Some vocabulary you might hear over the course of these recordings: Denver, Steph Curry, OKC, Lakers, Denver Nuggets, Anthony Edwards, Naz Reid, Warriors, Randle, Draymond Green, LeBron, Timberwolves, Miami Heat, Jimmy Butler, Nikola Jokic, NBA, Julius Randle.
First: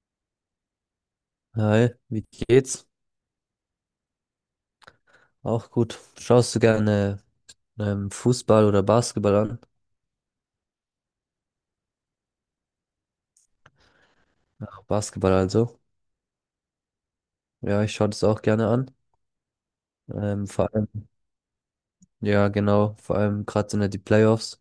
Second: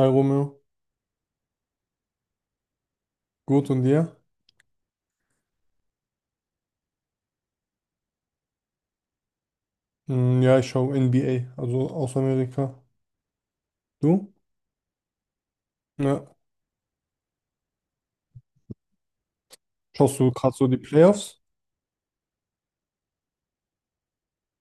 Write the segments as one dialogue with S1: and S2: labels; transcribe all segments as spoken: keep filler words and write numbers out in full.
S1: Hi Romeo,
S2: Hi, wie geht's?
S1: gut und dir?
S2: Auch gut. Schaust du gerne ähm, Fußball oder Basketball an?
S1: Hm, ja, ich schaue N B A, also aus Amerika. Du?
S2: Ach, Basketball also.
S1: Ja.
S2: Ja, ich schaue das auch gerne an.
S1: Schaust du
S2: Ähm,
S1: gerade so
S2: vor
S1: die
S2: allem,
S1: Playoffs?
S2: ja genau, vor allem gerade sind ja die Playoffs.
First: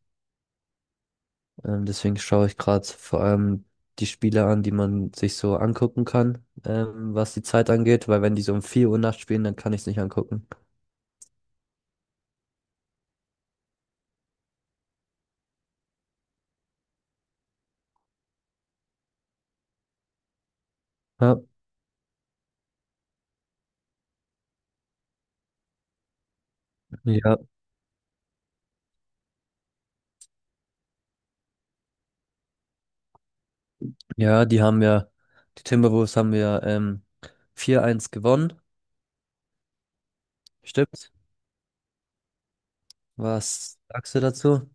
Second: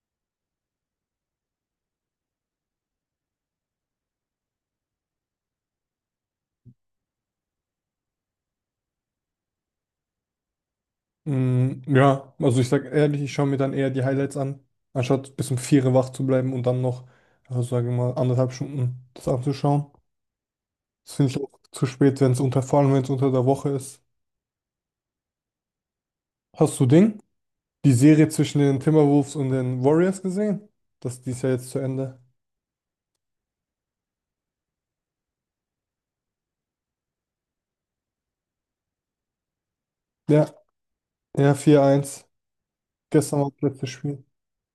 S2: Ähm, deswegen schaue ich gerade vor allem die Spiele an, die man sich so angucken kann, ähm, was die Zeit angeht, weil wenn die so um vier Uhr nachts spielen, dann kann ich es nicht angucken.
S1: Hm, ja, also ich sag ehrlich, ich schaue mir dann eher die Highlights an, anstatt bis um vier Uhr wach zu bleiben und dann noch, also sage ich mal, anderthalb Stunden das anzuschauen. Das finde ich
S2: Ja,
S1: auch zu spät, wenn es unter, vor allem wenn es unter der Woche ist. Hast du Ding?
S2: ja,
S1: Die Serie zwischen den Timberwolves und den Warriors gesehen? Das die ist ja jetzt zu Ende.
S2: ja, die haben ja, die Timberwolves haben ja ähm, vier eins gewonnen,
S1: Ja,
S2: stimmt?
S1: ja, vier eins. Gestern war das
S2: Was
S1: letzte
S2: sagst du
S1: Spiel.
S2: dazu?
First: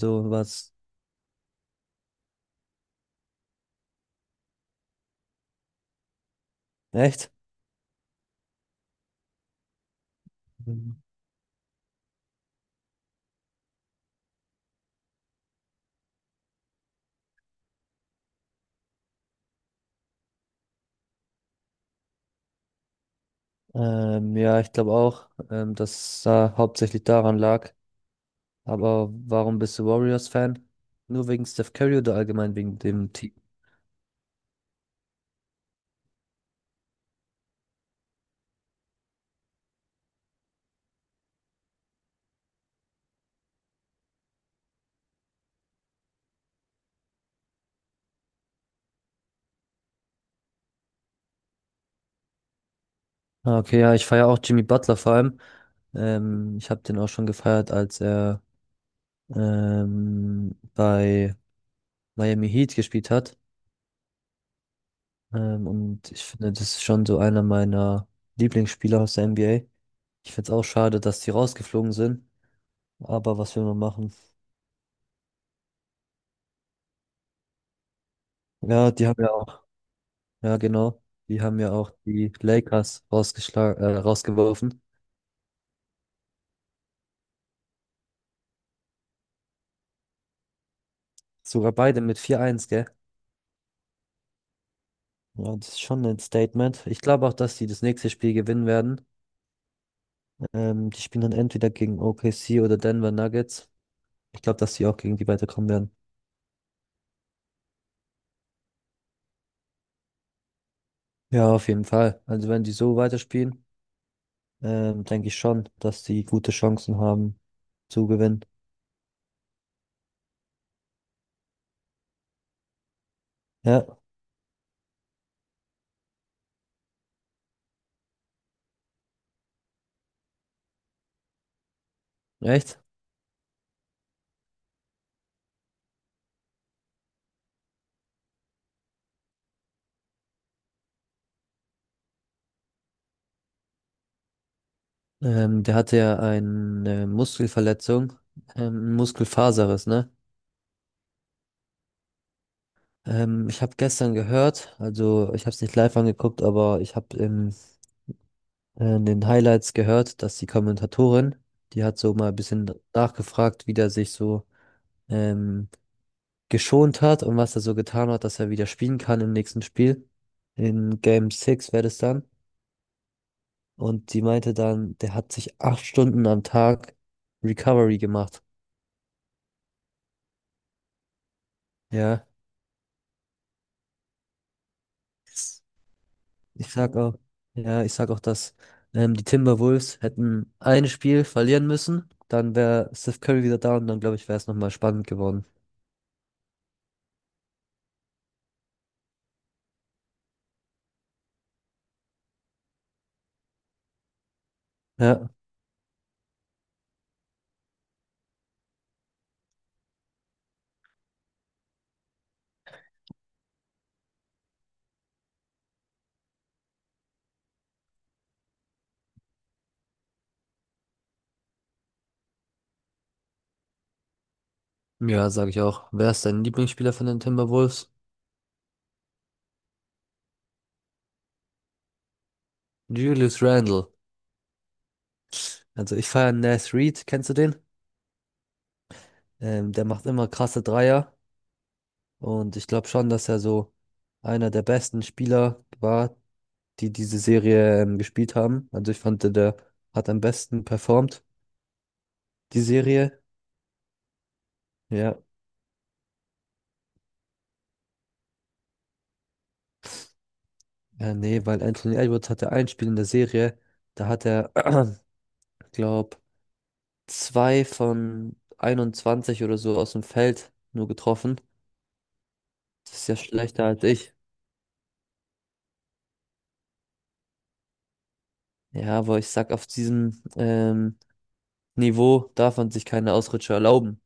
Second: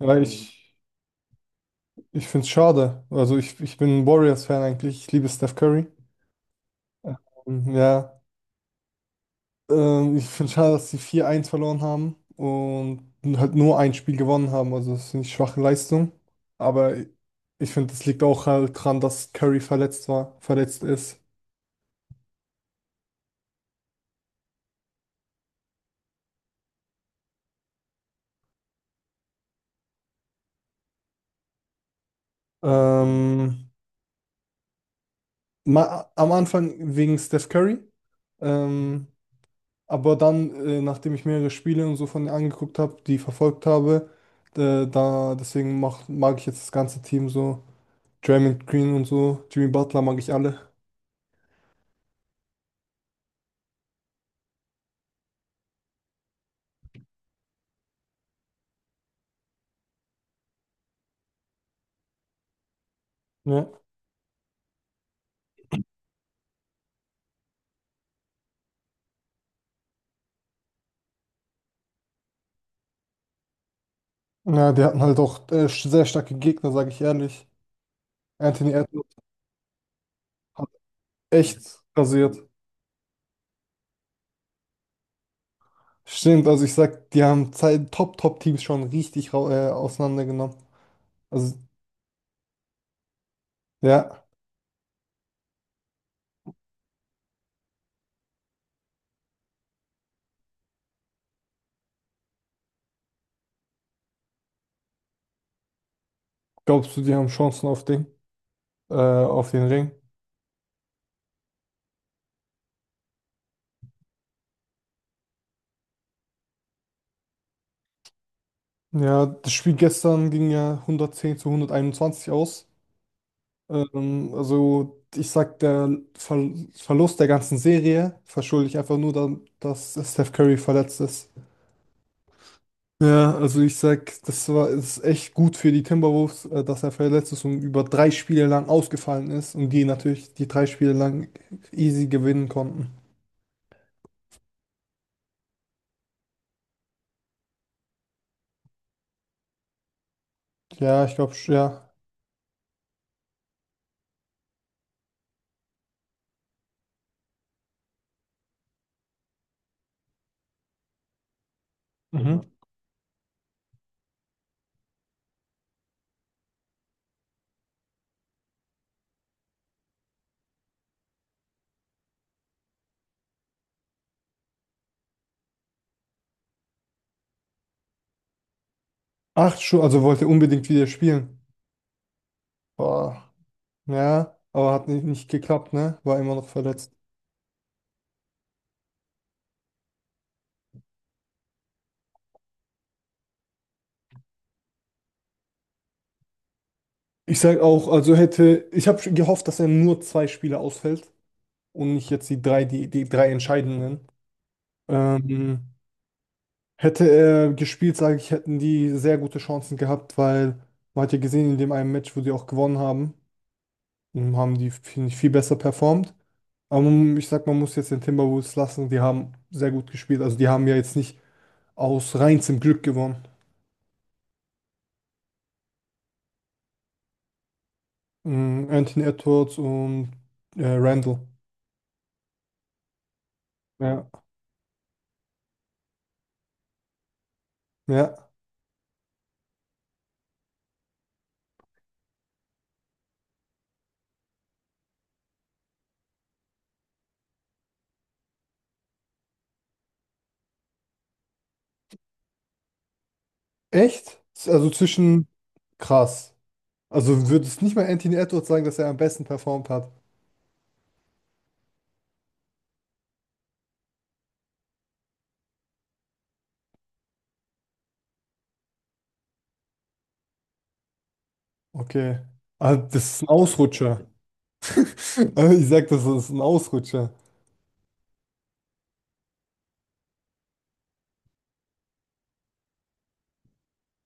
S1: Ja,
S2: was?
S1: ich. Ich finde es schade. Also ich, ich bin ein Warriors-Fan eigentlich. Ich liebe Steph Curry.
S2: Echt?
S1: Ähm, Ja, ähm, ich finde es schade, dass sie
S2: Mhm.
S1: vier eins verloren haben und halt nur ein Spiel gewonnen haben. Also das ist eine schwache Leistung. Aber ich finde, das liegt auch halt dran, dass Curry verletzt war, verletzt ist.
S2: Ähm, ja, ich glaube auch, ähm, dass da hauptsächlich daran lag. Aber warum bist du Warriors-Fan? Nur wegen Steph Curry oder allgemein wegen dem Team?
S1: Ähm, ma am Anfang wegen Steph Curry. Ähm, Aber dann, äh, nachdem ich mehrere Spiele und so von ihr angeguckt habe, die verfolgt habe, äh, da deswegen mach, mag ich jetzt das ganze Team so. Draymond Green und so, Jimmy Butler mag ich alle.
S2: Ah, okay, ja, ich feiere auch Jimmy Butler vor allem. Ähm, ich habe den auch schon gefeiert, als er ähm, bei Miami Heat gespielt hat.
S1: Ja,
S2: Ähm, und ich finde, das ist schon so einer meiner Lieblingsspieler aus der N B A. Ich finde es auch schade, dass die rausgeflogen sind. Aber was will man machen?
S1: ja die hatten halt auch äh, sch- sehr starke Gegner, sage ich ehrlich. Anthony
S2: Ja, die
S1: Edwards
S2: haben ja auch, ja
S1: hat
S2: genau, die haben ja
S1: echt
S2: auch die
S1: rasiert.
S2: Lakers rausgeschlagen, äh, rausgeworfen.
S1: Stimmt, also ich sag, die haben zwei Top-Top-Teams schon richtig rau- äh, auseinandergenommen. Also,
S2: Sogar beide mit vier eins, gell?
S1: ja,
S2: Ja, das ist schon ein Statement. Ich glaube auch, dass die das nächste Spiel gewinnen werden. Ähm, die spielen dann entweder gegen O K C oder Denver Nuggets. Ich glaube, dass die auch gegen die weiterkommen werden.
S1: glaubst du, die haben Chancen auf Ding, äh, auf den Ring?
S2: Ja, auf jeden Fall. Also wenn die so weiterspielen, ähm, denke ich schon, dass die gute Chancen haben zu gewinnen.
S1: Ja, das Spiel gestern ging ja hundertzehn zu hunderteinundzwanzig aus.
S2: Ja,
S1: Ähm, also ich sag, der Ver Verlust der ganzen Serie verschulde ich einfach nur dann, dass Steph Curry verletzt ist.
S2: echt?
S1: Ja, also ich sag, das war ist echt gut für die Timberwolves, äh, dass er verletzt ist und über drei Spiele lang ausgefallen ist und die natürlich die drei Spiele lang easy gewinnen konnten.
S2: Ähm, der hatte ja eine Muskelverletzung, ähm, einen Muskelfaserriss, ne?
S1: Ja, ich glaube, ja.
S2: Ähm, ich habe gestern gehört, also ich habe es nicht live angeguckt, aber ich habe in, äh, in den Highlights gehört, dass die Kommentatorin, die hat so mal ein
S1: Mhm.
S2: bisschen nachgefragt, wie der sich so ähm, geschont hat und was er so getan hat, dass er wieder spielen kann im nächsten Spiel. In Game sechs wäre das dann. Und die meinte dann, der hat sich acht Stunden am Tag Recovery gemacht.
S1: Acht schon, also wollte unbedingt wieder spielen.
S2: Ja.
S1: Boah. Ja, aber hat nicht, nicht geklappt, ne? War immer noch
S2: Ich
S1: verletzt.
S2: sag auch, ja, ich sag auch, dass ähm, die Timberwolves hätten ein Spiel verlieren müssen, dann wäre Steph Curry wieder da und dann glaube ich, wäre es nochmal spannend geworden.
S1: Ich sage auch, also hätte, ich habe gehofft, dass er nur zwei Spiele ausfällt und nicht jetzt die drei, die, die drei entscheidenden.
S2: Ja,
S1: Ähm, hätte er gespielt, sage ich, hätten die sehr gute Chancen gehabt, weil man hat ja gesehen, in dem einen Match, wo sie auch gewonnen haben, haben die, finde ich, viel besser performt. Aber man- ich sag, man muss jetzt den Timberwolves lassen, die haben sehr gut gespielt. Also die haben ja jetzt nicht aus reinstem Glück gewonnen.
S2: ja, sage ich auch. Wer ist dein Lieblingsspieler von den Timberwolves?
S1: Ähm, Anthony Edwards und äh, Randle.
S2: Julius Randle.
S1: Ja.
S2: Also ich feiere Naz Reid, kennst du den?
S1: Ja.
S2: Ähm, der macht immer krasse Dreier und ich glaube schon, dass er so einer der besten Spieler war, die diese Serie ähm, gespielt haben. Also ich fand, der der hat am besten performt, die Serie.
S1: Echt? Also
S2: Ja.
S1: zwischen krass. Also würdest nicht mal Anthony Edwards sagen, dass er am besten performt hat.
S2: Ja, nee, weil Anthony Edwards hatte ein Spiel in der Serie, da hat er, glaub, zwei von einundzwanzig oder so aus dem Feld nur getroffen.
S1: Okay. Ah,
S2: Das
S1: das
S2: ist ja
S1: ist ein
S2: schlechter als
S1: Ausrutscher.
S2: ich.
S1: Äh, Ich sag, das ist ein Ausrutscher.
S2: Ja, aber ich sag, auf diesem ähm, Niveau darf man sich keine Ausrutscher erlauben.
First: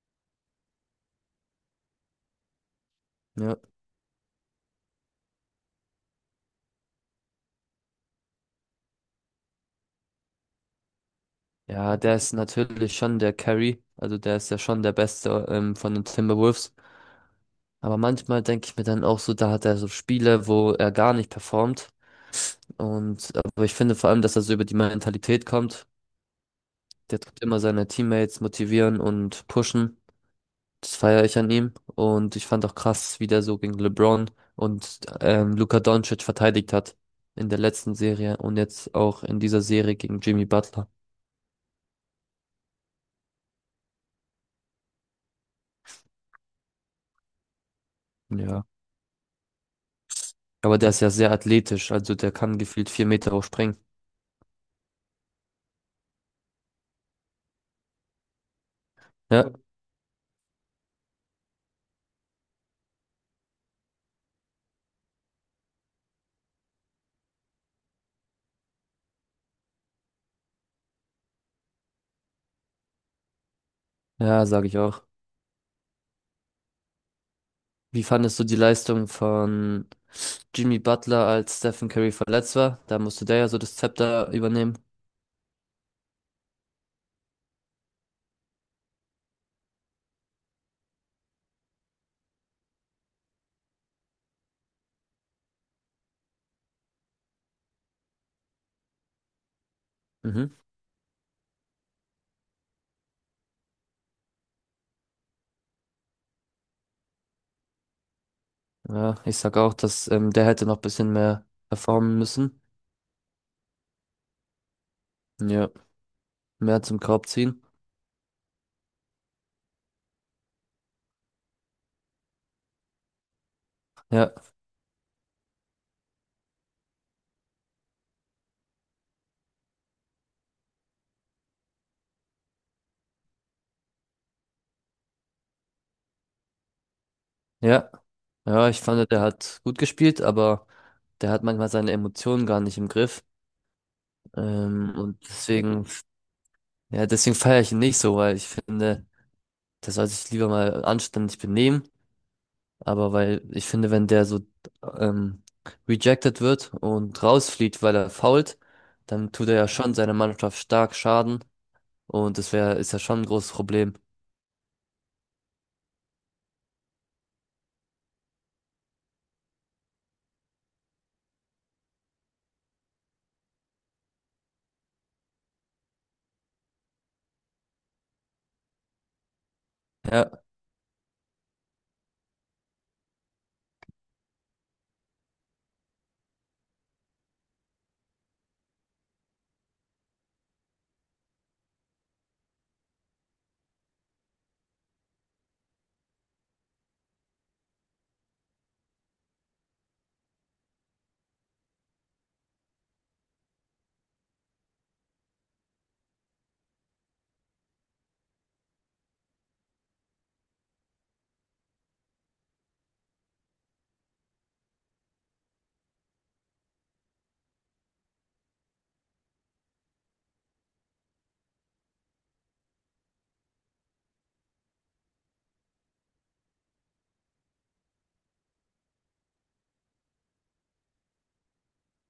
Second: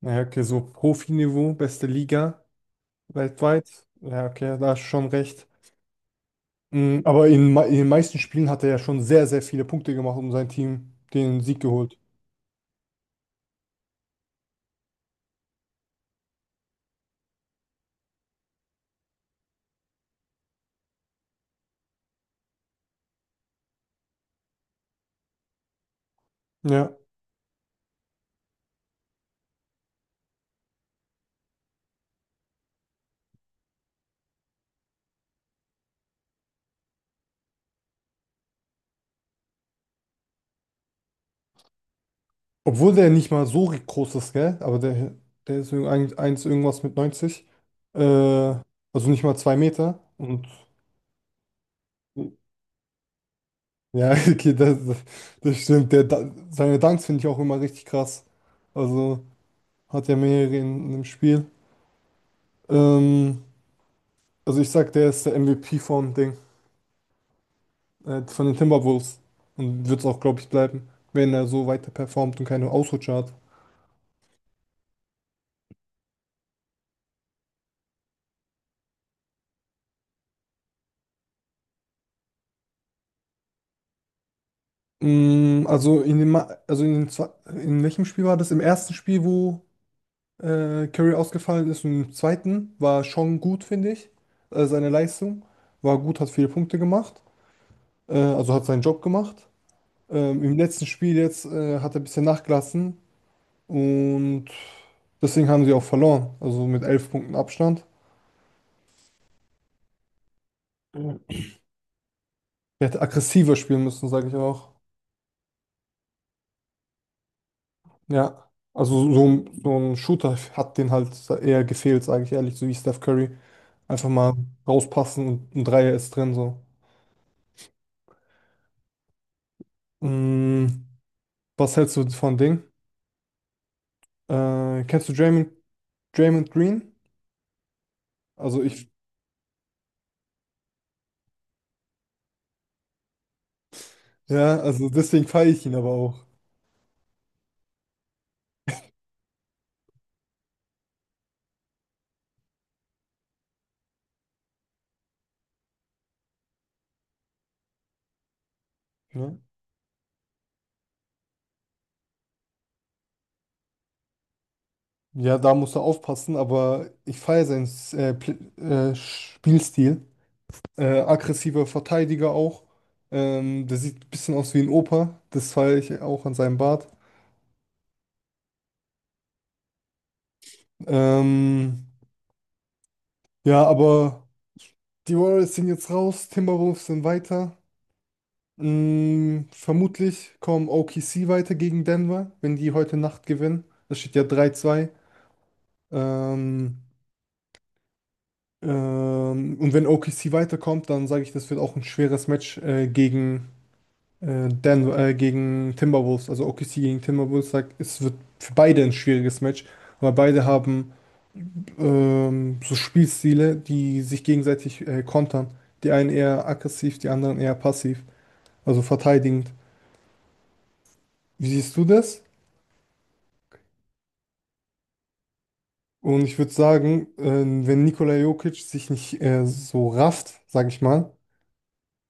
S1: Naja, okay, so Profiniveau, beste Liga
S2: Ja.
S1: weltweit. Ja, okay, da hast du schon recht. Mm, Aber in, me- in den meisten Spielen hat er ja schon sehr, sehr viele Punkte gemacht und sein Team den Sieg
S2: Ja,
S1: geholt.
S2: der ist natürlich schon der Carry, also der ist ja schon der Beste ähm, von den Timberwolves. Aber manchmal denke ich mir dann auch so, da hat er so Spiele, wo er gar nicht performt. Und aber ich finde vor allem, dass er so über die Mentalität kommt.
S1: Ja.
S2: Der tut immer seine Teammates motivieren und pushen. Das feiere ich an ihm. Und ich fand auch krass, wie der so gegen LeBron und ähm, Luka Doncic verteidigt hat. In der letzten Serie und jetzt auch in dieser Serie gegen Jimmy Butler.
S1: Obwohl der nicht mal so groß ist, gell? Aber der, der ist irg- ein- eins irgendwas mit neunzig. Äh,
S2: Ja.
S1: also nicht mal zwei Meter. Und
S2: Aber der ist ja sehr athletisch, also der kann gefühlt vier Meter hoch springen.
S1: ja, okay, das, das stimmt. Der, Da- seine Dunks finde ich auch immer richtig krass. Also
S2: Ja,
S1: hat ja mehrere in, im Spiel. Ähm, also ich sag, der ist der M V P vom Ding, äh, von den Timberwolves. Und wird es auch, glaube ich, bleiben, wenn er so weiter performt und keine Ausrutscher hat.
S2: ja, sage ich auch. Wie fandest du die Leistung von Jimmy Butler, als Stephen Curry verletzt war? Da musste der ja so das Zepter übernehmen.
S1: Mm, also in dem, Ma- also in, den zwei- in welchem Spiel war das? Im ersten Spiel, wo äh, Curry ausgefallen ist. Und im zweiten war schon gut, finde ich. Äh, seine Leistung war gut, hat viele Punkte gemacht. Äh, also hat seinen Job gemacht. Ähm,
S2: Mhm.
S1: im letzten Spiel jetzt äh, hat er ein bisschen nachgelassen und deswegen haben sie auch verloren. Also mit elf Punkten Abstand.
S2: Ja, ich sag auch, dass ähm, der hätte noch ein bisschen mehr performen müssen.
S1: Er hätte aggressiver spielen müssen, sage ich auch.
S2: Ja, mehr zum Korb ziehen.
S1: Ja. Also so, so ein- so ein Shooter hat den halt eher gefehlt, sage ich ehrlich, so wie Steph Curry. Einfach mal
S2: Ja,
S1: rauspassen und ein Dreier ist drin, so. Mm, was hältst du von Ding? Äh, kennst du Draymond, Draymond, Green?
S2: ja.
S1: Also
S2: Ja, ich
S1: ich,
S2: fand, der hat gut gespielt, aber der hat manchmal seine Emotionen gar nicht im Griff.
S1: ja, also
S2: Ähm, und
S1: deswegen feiere ich ihn
S2: deswegen,
S1: aber auch.
S2: ja, deswegen feiere ich ihn nicht so, weil ich finde, der soll sich lieber mal anständig benehmen. Aber weil ich finde, wenn der so ähm, rejected wird und rausfliegt, weil er foult, dann
S1: Ne?
S2: tut er ja schon seiner Mannschaft stark Schaden. Und das wäre, ist ja schon ein großes Problem.
S1: Ja, da musst du aufpassen, aber ich feiere seinen äh, Pl- äh, Spielstil. Äh, aggressiver Verteidiger auch. Ähm, der sieht ein bisschen aus wie ein Opa. Das feiere ich auch an seinem Bart.
S2: Ja,
S1: Ähm, ja, aber die Warriors sind jetzt raus, Timberwolves sind weiter. Mm, vermutlich kommen O K C weiter gegen Denver, wenn die heute Nacht gewinnen. Das steht ja drei zwei. Ähm, ähm, und wenn O K C weiterkommt, dann sage ich, das wird auch ein schweres Match äh, gegen, äh, Denver, äh, gegen Timberwolves. Also O K C gegen Timberwolves sagt, es wird für beide ein schwieriges Match, weil beide haben ähm, so Spielstile, die sich gegenseitig äh, kontern. Die einen eher aggressiv, die anderen eher passiv, also verteidigend. Wie siehst du das? Und ich würde sagen, äh, wenn Nikola Jokic sich nicht äh, so rafft, sage ich mal.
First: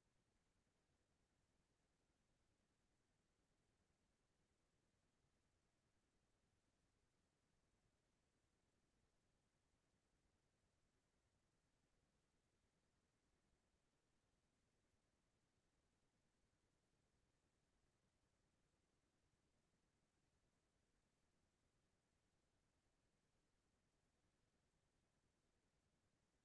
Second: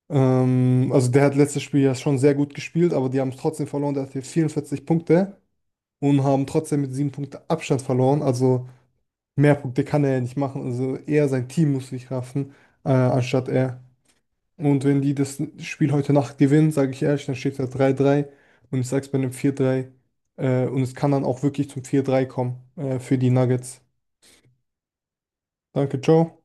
S1: Ähm, also der hat letztes Spiel ja schon sehr gut gespielt, aber die haben es trotzdem verloren. Der hatte vierundvierzig Punkte und haben trotzdem mit sieben Punkten Abstand verloren. Also mehr Punkte kann er ja nicht machen. Also eher sein Team muss sich raffen, äh, anstatt er. Und wenn die das Spiel heute Nacht gewinnen, sage ich ehrlich, dann steht da drei drei und ich sag's bei einem vier drei. Äh, und es kann dann auch wirklich zum vier drei kommen, äh, für die Nuggets. Danke, ciao.